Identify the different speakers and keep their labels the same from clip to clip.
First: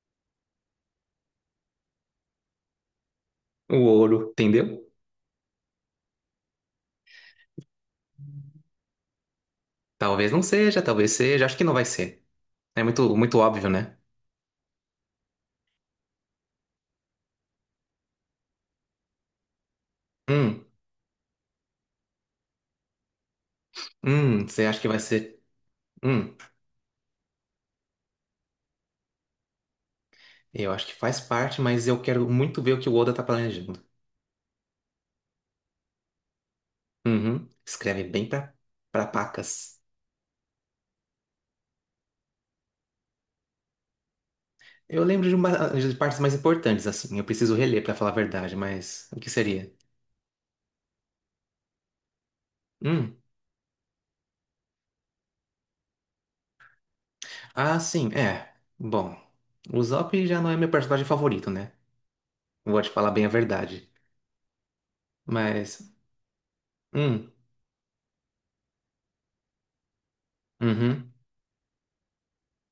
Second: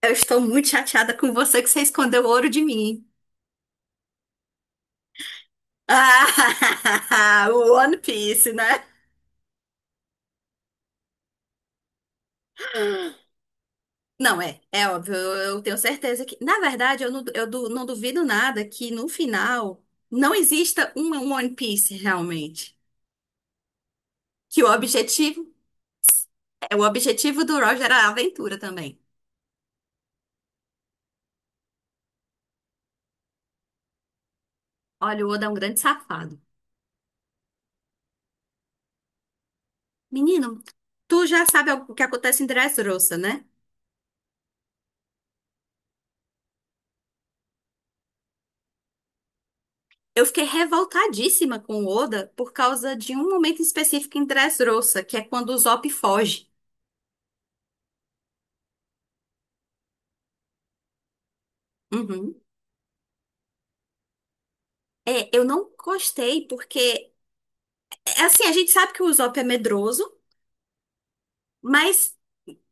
Speaker 1: Eu estou muito chateada com você que você escondeu o ouro de mim.
Speaker 2: O ouro, entendeu?
Speaker 1: Ah, o One Piece, né?
Speaker 2: Talvez não seja, talvez seja. Acho que não vai ser. É muito, muito óbvio, né?
Speaker 1: Não, é, é óbvio, eu tenho certeza que. Na verdade, eu não, não duvido nada que no final não
Speaker 2: Hum,
Speaker 1: exista um One Piece realmente. Que
Speaker 2: você
Speaker 1: o
Speaker 2: acha que vai
Speaker 1: objetivo,
Speaker 2: ser? Hum,
Speaker 1: é, o objetivo do Roger era a aventura também.
Speaker 2: eu acho que faz parte, mas eu quero muito ver o que o Oda tá planejando.
Speaker 1: Olha, o Oda é um grande safado.
Speaker 2: Uhum, escreve bem pra, pra pacas.
Speaker 1: Menino, tu já sabe o que acontece em Dressrosa, né?
Speaker 2: Eu lembro de, uma, de partes mais importantes, assim. Eu preciso reler pra falar a verdade, mas o que seria?
Speaker 1: Eu fiquei revoltadíssima com o Oda por causa de
Speaker 2: Hum,
Speaker 1: um momento específico em Dressrosa, que é quando o Usopp foge.
Speaker 2: ah, sim, é. Bom, o Zop já não é meu personagem favorito, né?
Speaker 1: Uhum.
Speaker 2: Vou te falar bem a verdade.
Speaker 1: É, eu não
Speaker 2: Mas,
Speaker 1: gostei porque,
Speaker 2: hum,
Speaker 1: é, assim, a gente sabe que o Usopp é medroso,
Speaker 2: uhum,
Speaker 1: mas,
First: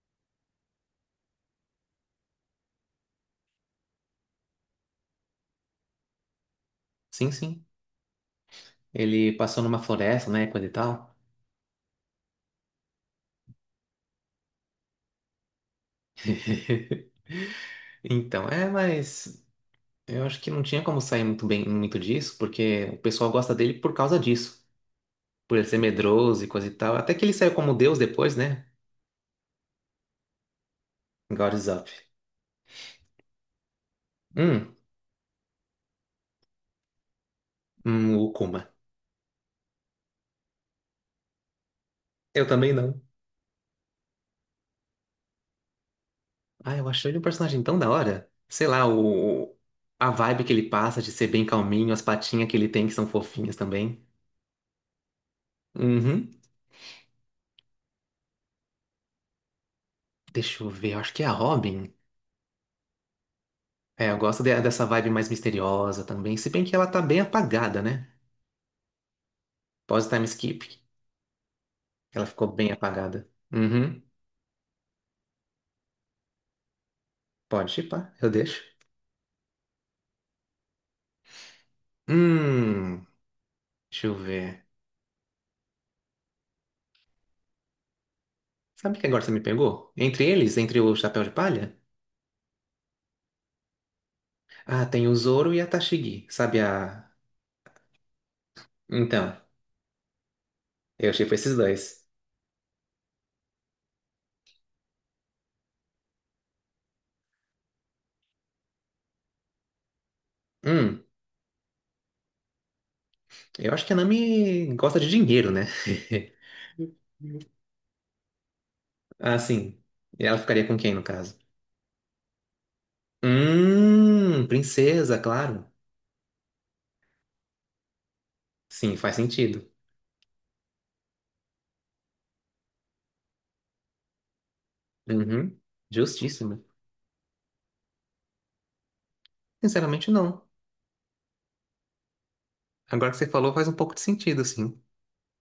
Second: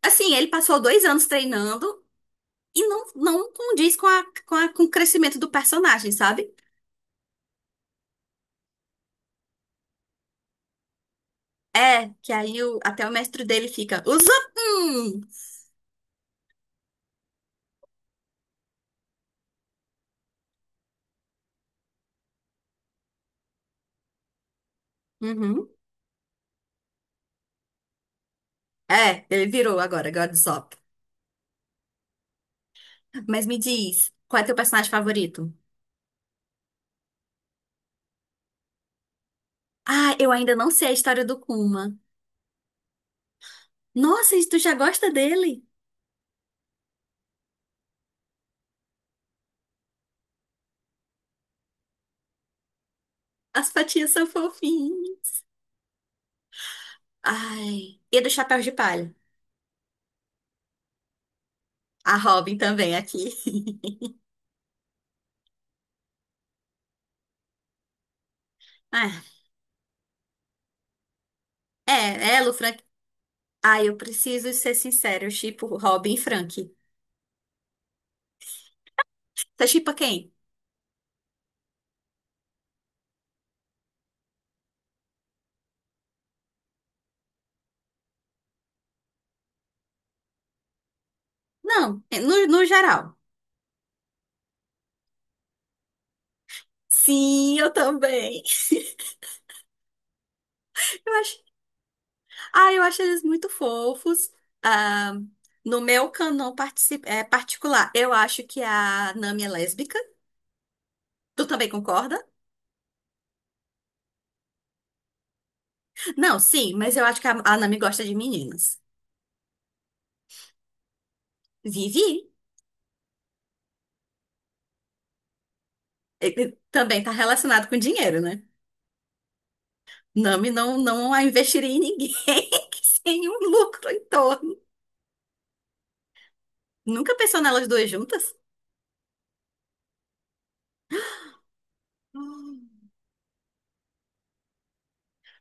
Speaker 1: assim, ele passou dois anos treinando e não, não condiz com, a, com, com o crescimento do personagem, sabe?
Speaker 2: sim, sim. Ele passou numa floresta, né, coisa e tal.
Speaker 1: É, que aí até o mestre dele fica, Usopp! hum."
Speaker 2: Então, é, mas eu acho que não tinha como sair muito bem, muito disso, porque o pessoal gosta dele por causa disso. Por ele
Speaker 1: Uhum.
Speaker 2: ser medroso e coisa e tal. Até que ele saiu como Deus depois, né?
Speaker 1: É, ele virou agora, agora Usopp.
Speaker 2: God is up.
Speaker 1: Mas me diz, qual é teu
Speaker 2: Hum,
Speaker 1: personagem favorito?
Speaker 2: o Kuma.
Speaker 1: Ah, eu ainda não sei a história do Kuma.
Speaker 2: Eu também não.
Speaker 1: Nossa, e tu já gosta dele?
Speaker 2: Ah, eu achei ele um personagem tão da hora. Sei lá, o... A vibe que ele passa de ser bem calminho, as patinhas que ele tem que são fofinhas
Speaker 1: As
Speaker 2: também.
Speaker 1: patinhas são fofinhas.
Speaker 2: Uhum.
Speaker 1: Ai, e do Chapéu de Palha.
Speaker 2: Deixa eu ver, eu acho que é a Robin.
Speaker 1: A Robin também aqui.
Speaker 2: É, eu gosto de- dessa vibe mais misteriosa também, se bem que ela tá bem apagada, né?
Speaker 1: Ah,
Speaker 2: Pós-time skip, ela
Speaker 1: é,
Speaker 2: ficou
Speaker 1: ela, o
Speaker 2: bem
Speaker 1: Frank.
Speaker 2: apagada.
Speaker 1: Ai, eu
Speaker 2: Uhum,
Speaker 1: preciso ser sincero, eu shippo Robin e Frank.
Speaker 2: pode chipar, eu deixo.
Speaker 1: Você shippa quem?
Speaker 2: Hum, deixa eu ver. Sabe o que agora você me pegou? Entre eles, entre o Chapéu de Palha?
Speaker 1: Não, no, no geral.
Speaker 2: Ah, tem o Zoro e a Tashigi, sabe a...
Speaker 1: Sim, eu também.
Speaker 2: Então,
Speaker 1: Eu
Speaker 2: eu chipo
Speaker 1: acho,
Speaker 2: esses dois.
Speaker 1: ah, eu acho eles muito fofos. Ah, no meu canon é, particular, eu acho que é a Nami é lésbica.
Speaker 2: Hum,
Speaker 1: Tu também concorda?
Speaker 2: eu acho que a Nami gosta de dinheiro, né?
Speaker 1: Não, sim, mas eu acho que a Nami gosta de meninas.
Speaker 2: Ah, sim. E ela ficaria com quem, no caso?
Speaker 1: Vivi
Speaker 2: Princesa, claro.
Speaker 1: ele também tá relacionado com dinheiro, né?
Speaker 2: Sim, faz sentido.
Speaker 1: Nami não, não a investiria em ninguém que sem um lucro em torno.
Speaker 2: Uhum. Justíssimo.
Speaker 1: Nunca pensou nelas duas juntas?
Speaker 2: Sinceramente, não.
Speaker 1: Hum.
Speaker 2: Agora que você falou, faz um pouco de sentido, sim.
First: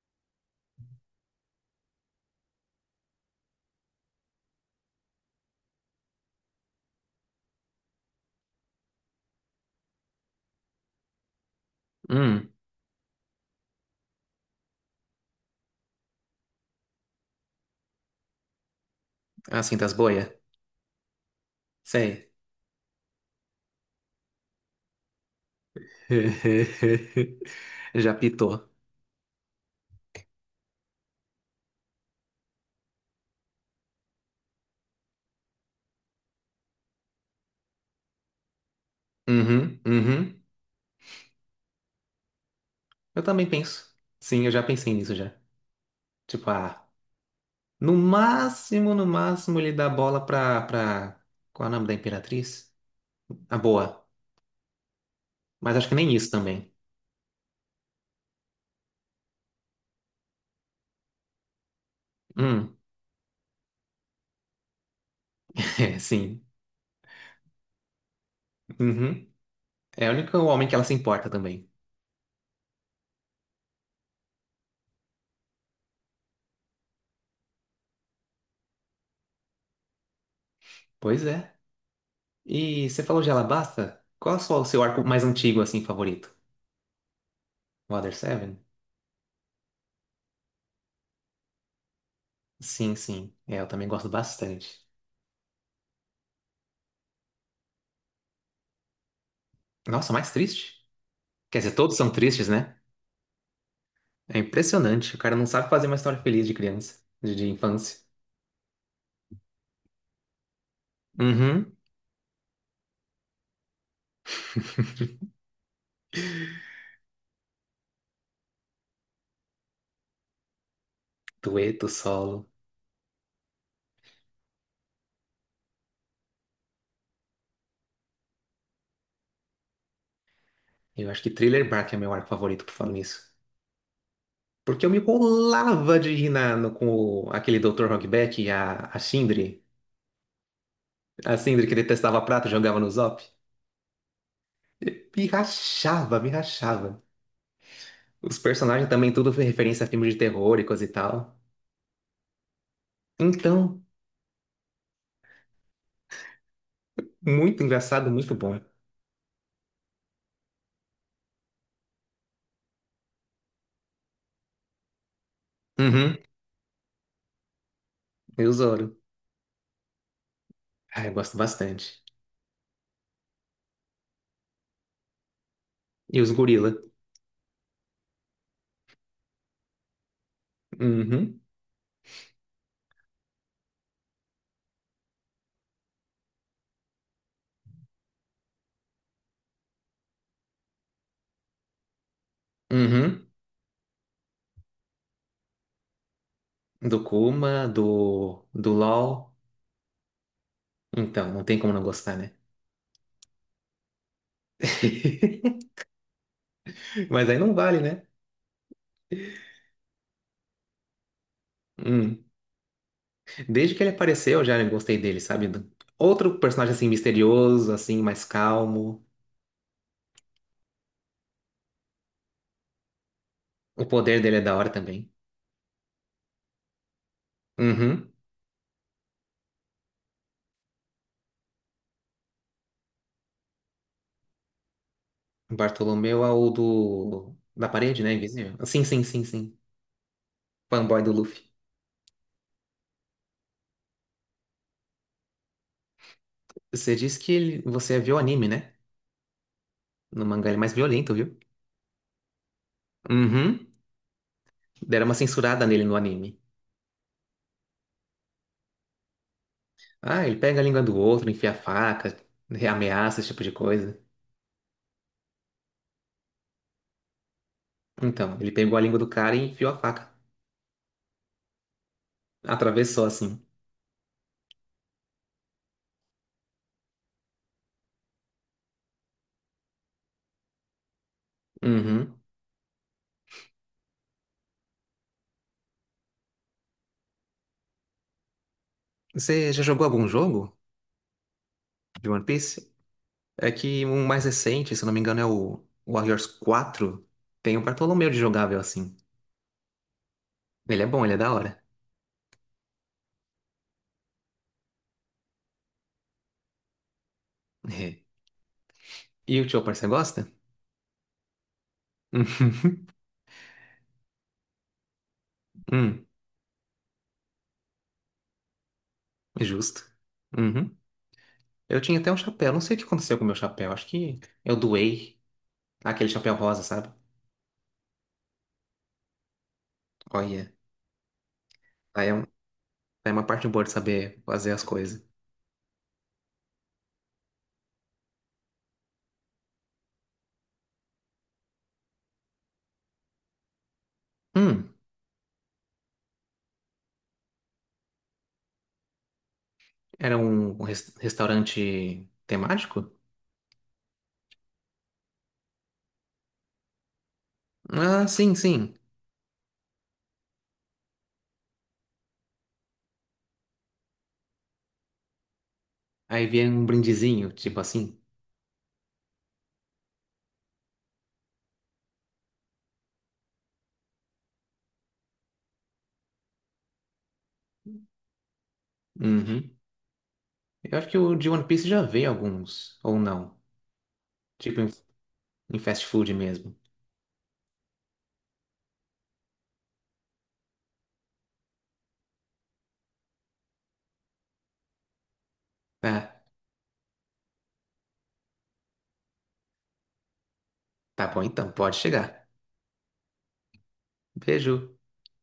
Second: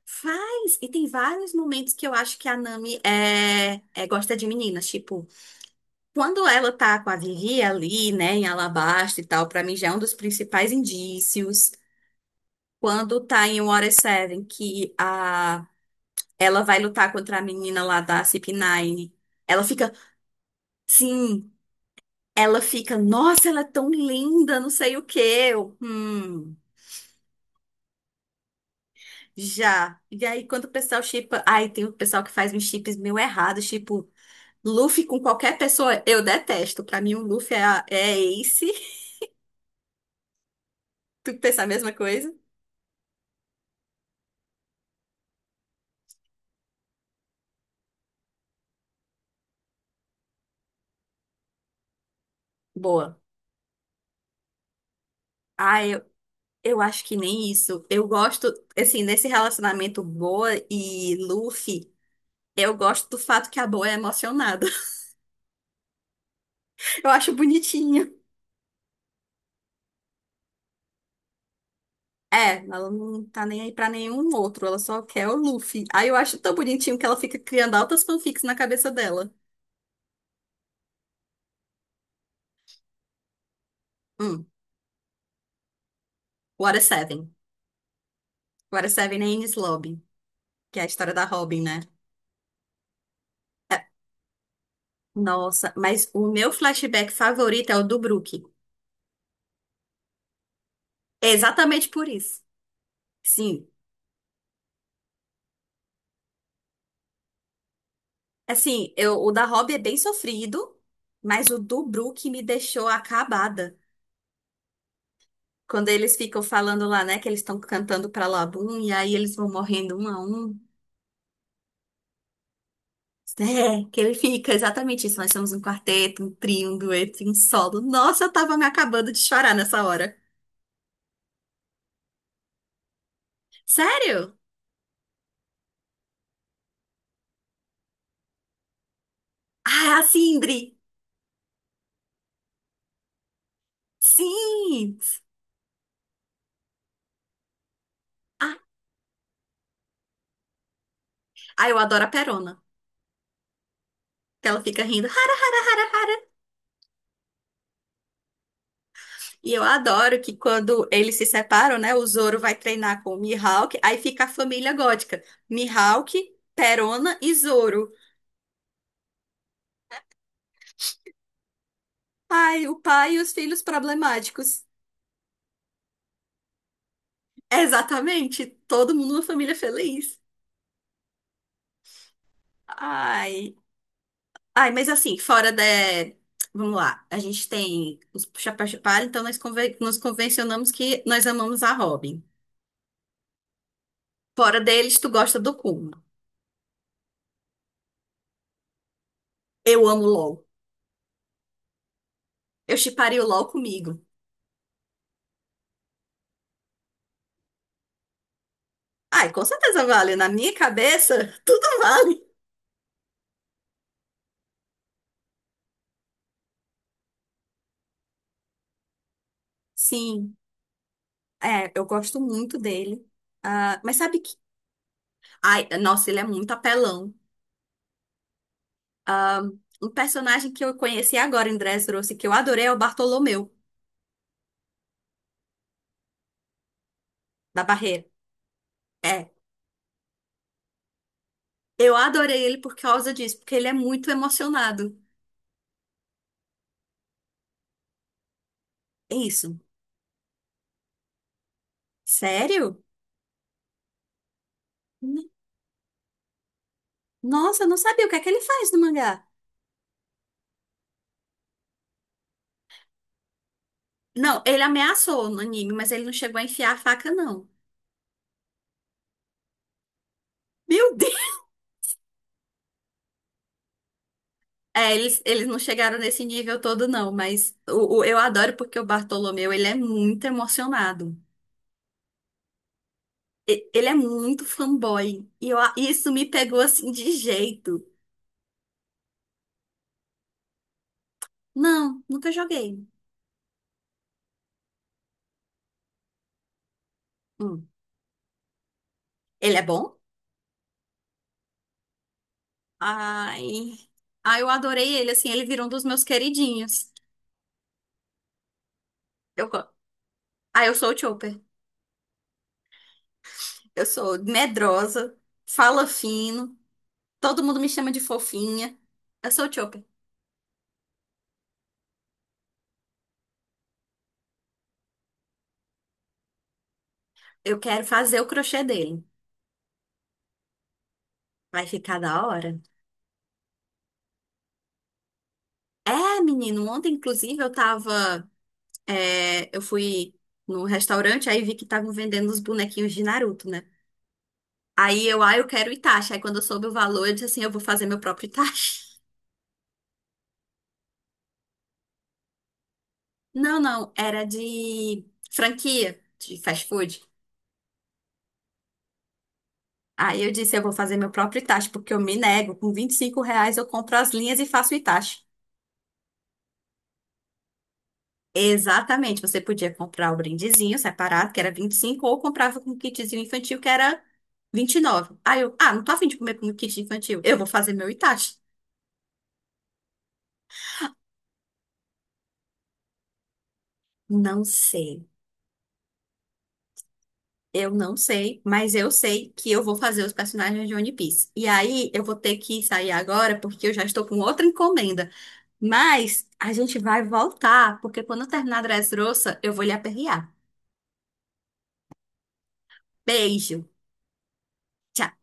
Speaker 1: Faz! E tem vários momentos que eu acho que a Nami é, gosta de meninas. Tipo, quando ela tá com a Vivi ali, né, em Alabasta e tal, pra mim já é um dos principais indícios.
Speaker 2: Hum,
Speaker 1: Quando tá em Water Seven, que a ela vai lutar contra a menina lá da CP9. Ela
Speaker 2: assim
Speaker 1: fica,
Speaker 2: das boias?
Speaker 1: sim,
Speaker 2: Sei.
Speaker 1: ela fica, nossa, ela é tão linda, não sei o quê. Eu,
Speaker 2: Já pitou.
Speaker 1: já. E aí, quando o pessoal shippa, ai, tem o pessoal que faz uns chips meio errados, tipo, Luffy com qualquer pessoa, eu detesto. Pra mim, o Luffy é, é Ace.
Speaker 2: Uhum, uhum.
Speaker 1: Tu pensa a mesma coisa?
Speaker 2: Eu também penso. Sim, eu já pensei nisso já. Tipo, ah, no máximo, no máximo, ele dá bola pra, pra... Qual é o nome da Imperatriz?
Speaker 1: Boa.
Speaker 2: A boa. Mas
Speaker 1: Ah,
Speaker 2: acho que nem isso também.
Speaker 1: eu acho que nem isso. Eu gosto, assim, nesse relacionamento Boa e Luffy, eu
Speaker 2: Hum,
Speaker 1: gosto do fato que a Boa é emocionada.
Speaker 2: é, sim.
Speaker 1: Eu acho bonitinho.
Speaker 2: Uhum. É o único homem que ela se importa também.
Speaker 1: É, ela não tá nem aí pra nenhum outro, ela só quer o Luffy. Aí eu acho tão bonitinho que ela fica criando altas fanfics na cabeça dela.
Speaker 2: Pois é. E você falou de Alabasta? Qual é
Speaker 1: Hum,
Speaker 2: só o seu arco mais antigo, assim, favorito?
Speaker 1: Water Seven.
Speaker 2: Water Seven?
Speaker 1: Water Seven é Enies Lobby, que é a história da Robin, né?
Speaker 2: Sim, sim. É, eu
Speaker 1: É,
Speaker 2: também gosto bastante.
Speaker 1: nossa, mas o meu flashback favorito é o do Brook.
Speaker 2: Nossa, mais triste?
Speaker 1: É
Speaker 2: Quer dizer,
Speaker 1: exatamente
Speaker 2: todos
Speaker 1: por
Speaker 2: são
Speaker 1: isso.
Speaker 2: tristes, né?
Speaker 1: Sim,
Speaker 2: É impressionante. O cara não sabe fazer uma história feliz de criança, de infância.
Speaker 1: assim, eu, o da Robin é bem sofrido, mas o
Speaker 2: Uhum.
Speaker 1: do Brook me deixou acabada. Quando eles ficam falando lá, né, que eles estão cantando pra Labum, e aí eles vão morrendo um a um.
Speaker 2: Dueto, solo.
Speaker 1: É, que ele fica exatamente isso. Nós somos um quarteto, um trio, um dueto, um solo. Nossa, eu tava me acabando de chorar nessa hora.
Speaker 2: Eu acho que Thriller Bark é meu arco favorito por falar nisso.
Speaker 1: Sério?
Speaker 2: Porque eu me colava de rir na- no- com o- aquele Dr. Hogback e a Sindri.
Speaker 1: Ah, a Sindri!
Speaker 2: A Sindri que detestava prata e jogava no Zop.
Speaker 1: Sim!
Speaker 2: Me rachava, me rachava. Os
Speaker 1: Ah,
Speaker 2: personagens também tudo foi referência a filmes de terror e coisa e tal.
Speaker 1: ah, eu adoro a Perona,
Speaker 2: Então,
Speaker 1: que ela fica rindo. Hara, hara, hara, hara.
Speaker 2: muito engraçado, muito bom.
Speaker 1: E eu adoro que quando eles se separam, né, o Zoro vai treinar com o Mihawk, aí fica a família gótica. Mihawk,
Speaker 2: Uhum.
Speaker 1: Perona e Zoro.
Speaker 2: E o Zoro. Ah, eu gosto bastante.
Speaker 1: Ai, o pai e os filhos problemáticos.
Speaker 2: E os gorila.
Speaker 1: Exatamente, todo mundo uma família feliz.
Speaker 2: Uhum.
Speaker 1: Ai. Ai, mas assim, fora da. Vamos lá, a gente tem os chapéus de palha, então nos convencionamos que nós amamos a Robin.
Speaker 2: Uhum.
Speaker 1: Fora deles, tu gosta do Kuma.
Speaker 2: Do Kuma, do, do LOL.
Speaker 1: Eu amo o LOL.
Speaker 2: Então, não tem como não gostar, né?
Speaker 1: Eu shipparia o LOL comigo.
Speaker 2: Mas aí não vale, né?
Speaker 1: Ai, com certeza vale. Na minha cabeça, tudo vale.
Speaker 2: Hum. Desde que ele apareceu, eu já gostei dele, sabe? Do- Outro personagem assim misterioso, assim, mais calmo.
Speaker 1: Sim, é, eu gosto muito dele. Ah,
Speaker 2: O
Speaker 1: mas sabe
Speaker 2: poder
Speaker 1: que.
Speaker 2: dele é da hora também.
Speaker 1: Ai, nossa, ele é muito apelão.
Speaker 2: Uhum.
Speaker 1: Um personagem que eu conheci agora em Dressrosa e que eu adorei é o Bartolomeu,
Speaker 2: Bartolomeu é o do...
Speaker 1: da
Speaker 2: Da parede,
Speaker 1: Barreira.
Speaker 2: né? Invisível. Sim, sim, sim,
Speaker 1: É.
Speaker 2: sim. Fanboy do Luffy.
Speaker 1: Eu adorei ele por causa disso, porque ele é muito emocionado.
Speaker 2: Você disse que ele... você viu o anime, né?
Speaker 1: É isso.
Speaker 2: No mangá ele é mais violento, viu?
Speaker 1: Sério?
Speaker 2: Uhum. Deram uma
Speaker 1: N-
Speaker 2: censurada nele no anime.
Speaker 1: Nossa, eu não sabia o que é que ele faz no mangá.
Speaker 2: Ah, ele pega a língua do outro, enfia a faca, ameaça, esse tipo de coisa.
Speaker 1: Não, ele ameaçou no anime, mas ele não chegou a enfiar a faca, não.
Speaker 2: Então, ele pegou a língua do cara e enfiou a faca.
Speaker 1: Meu Deus!
Speaker 2: Atravessou assim.
Speaker 1: É, eles não chegaram nesse nível todo, não, mas o, eu adoro porque o Bartolomeu, ele é muito emocionado.
Speaker 2: Uhum.
Speaker 1: Ele é muito fanboy. E eu isso me pegou assim de jeito.
Speaker 2: Você já jogou algum jogo
Speaker 1: Não,
Speaker 2: de One
Speaker 1: nunca
Speaker 2: Piece?
Speaker 1: joguei.
Speaker 2: É que o mais recente, se eu não me engano, é o Warriors 4. Tem o
Speaker 1: Hum.
Speaker 2: Bartolomeu de jogável assim.
Speaker 1: Ele é bom?
Speaker 2: Ele é bom, ele é da hora.
Speaker 1: Ai. Ai, eu adorei ele, assim, ele virou um dos meus queridinhos.
Speaker 2: É. E o
Speaker 1: Eu, go-
Speaker 2: tio parceiro gosta?
Speaker 1: ah, eu sou o Chopper. Eu sou medrosa, fala
Speaker 2: Hum,
Speaker 1: fino, todo mundo me chama de fofinha. Eu sou o
Speaker 2: justo.
Speaker 1: Chopper.
Speaker 2: Uhum. Eu tinha até um chapéu, não sei o que aconteceu com o meu chapéu, acho que eu doei. Aquele chapéu rosa, sabe?
Speaker 1: Eu quero fazer o crochê dele.
Speaker 2: Olha,
Speaker 1: Vai ficar
Speaker 2: aí é, um-
Speaker 1: da hora?
Speaker 2: é uma parte boa de saber fazer as coisas.
Speaker 1: É, menino, ontem, inclusive, eu fui no restaurante, aí vi que estavam vendendo os bonequinhos de Naruto, né?
Speaker 2: Hum,
Speaker 1: Aí eu, ah, eu quero Itachi. Aí quando eu soube o valor, eu disse assim: eu vou fazer meu próprio Itachi.
Speaker 2: era um res- restaurante temático?
Speaker 1: Não, não, era de franquia de fast food.
Speaker 2: Ah, sim, sim.
Speaker 1: Aí eu disse, eu vou fazer meu próprio Itachi, porque eu me nego. Com R$ 25 eu compro as linhas e faço o Itachi.
Speaker 2: Aí vinha um brindezinho, tipo assim.
Speaker 1: Exatamente, você podia comprar o brindezinho separado, que era 25 ou comprava com o kitzinho infantil, que era 29. Aí eu, ah, não tô afim de comer com o kit infantil, eu vou fazer meu Itachi.
Speaker 2: Uhum. Eu acho que o de One Piece já veio alguns, ou não.
Speaker 1: Não
Speaker 2: Tipo em,
Speaker 1: sei,
Speaker 2: em fast food mesmo.
Speaker 1: eu não sei, mas eu sei que eu vou fazer os personagens de One Piece. E aí eu vou ter que sair agora, porque eu já estou com outra encomenda.
Speaker 2: Ah,
Speaker 1: Mas a gente vai voltar, porque quando eu terminar a Dressrosa, eu vou lhe aperrear.
Speaker 2: tá bom então, pode chegar.
Speaker 1: Beijo.
Speaker 2: Beijo.
Speaker 1: Tchau.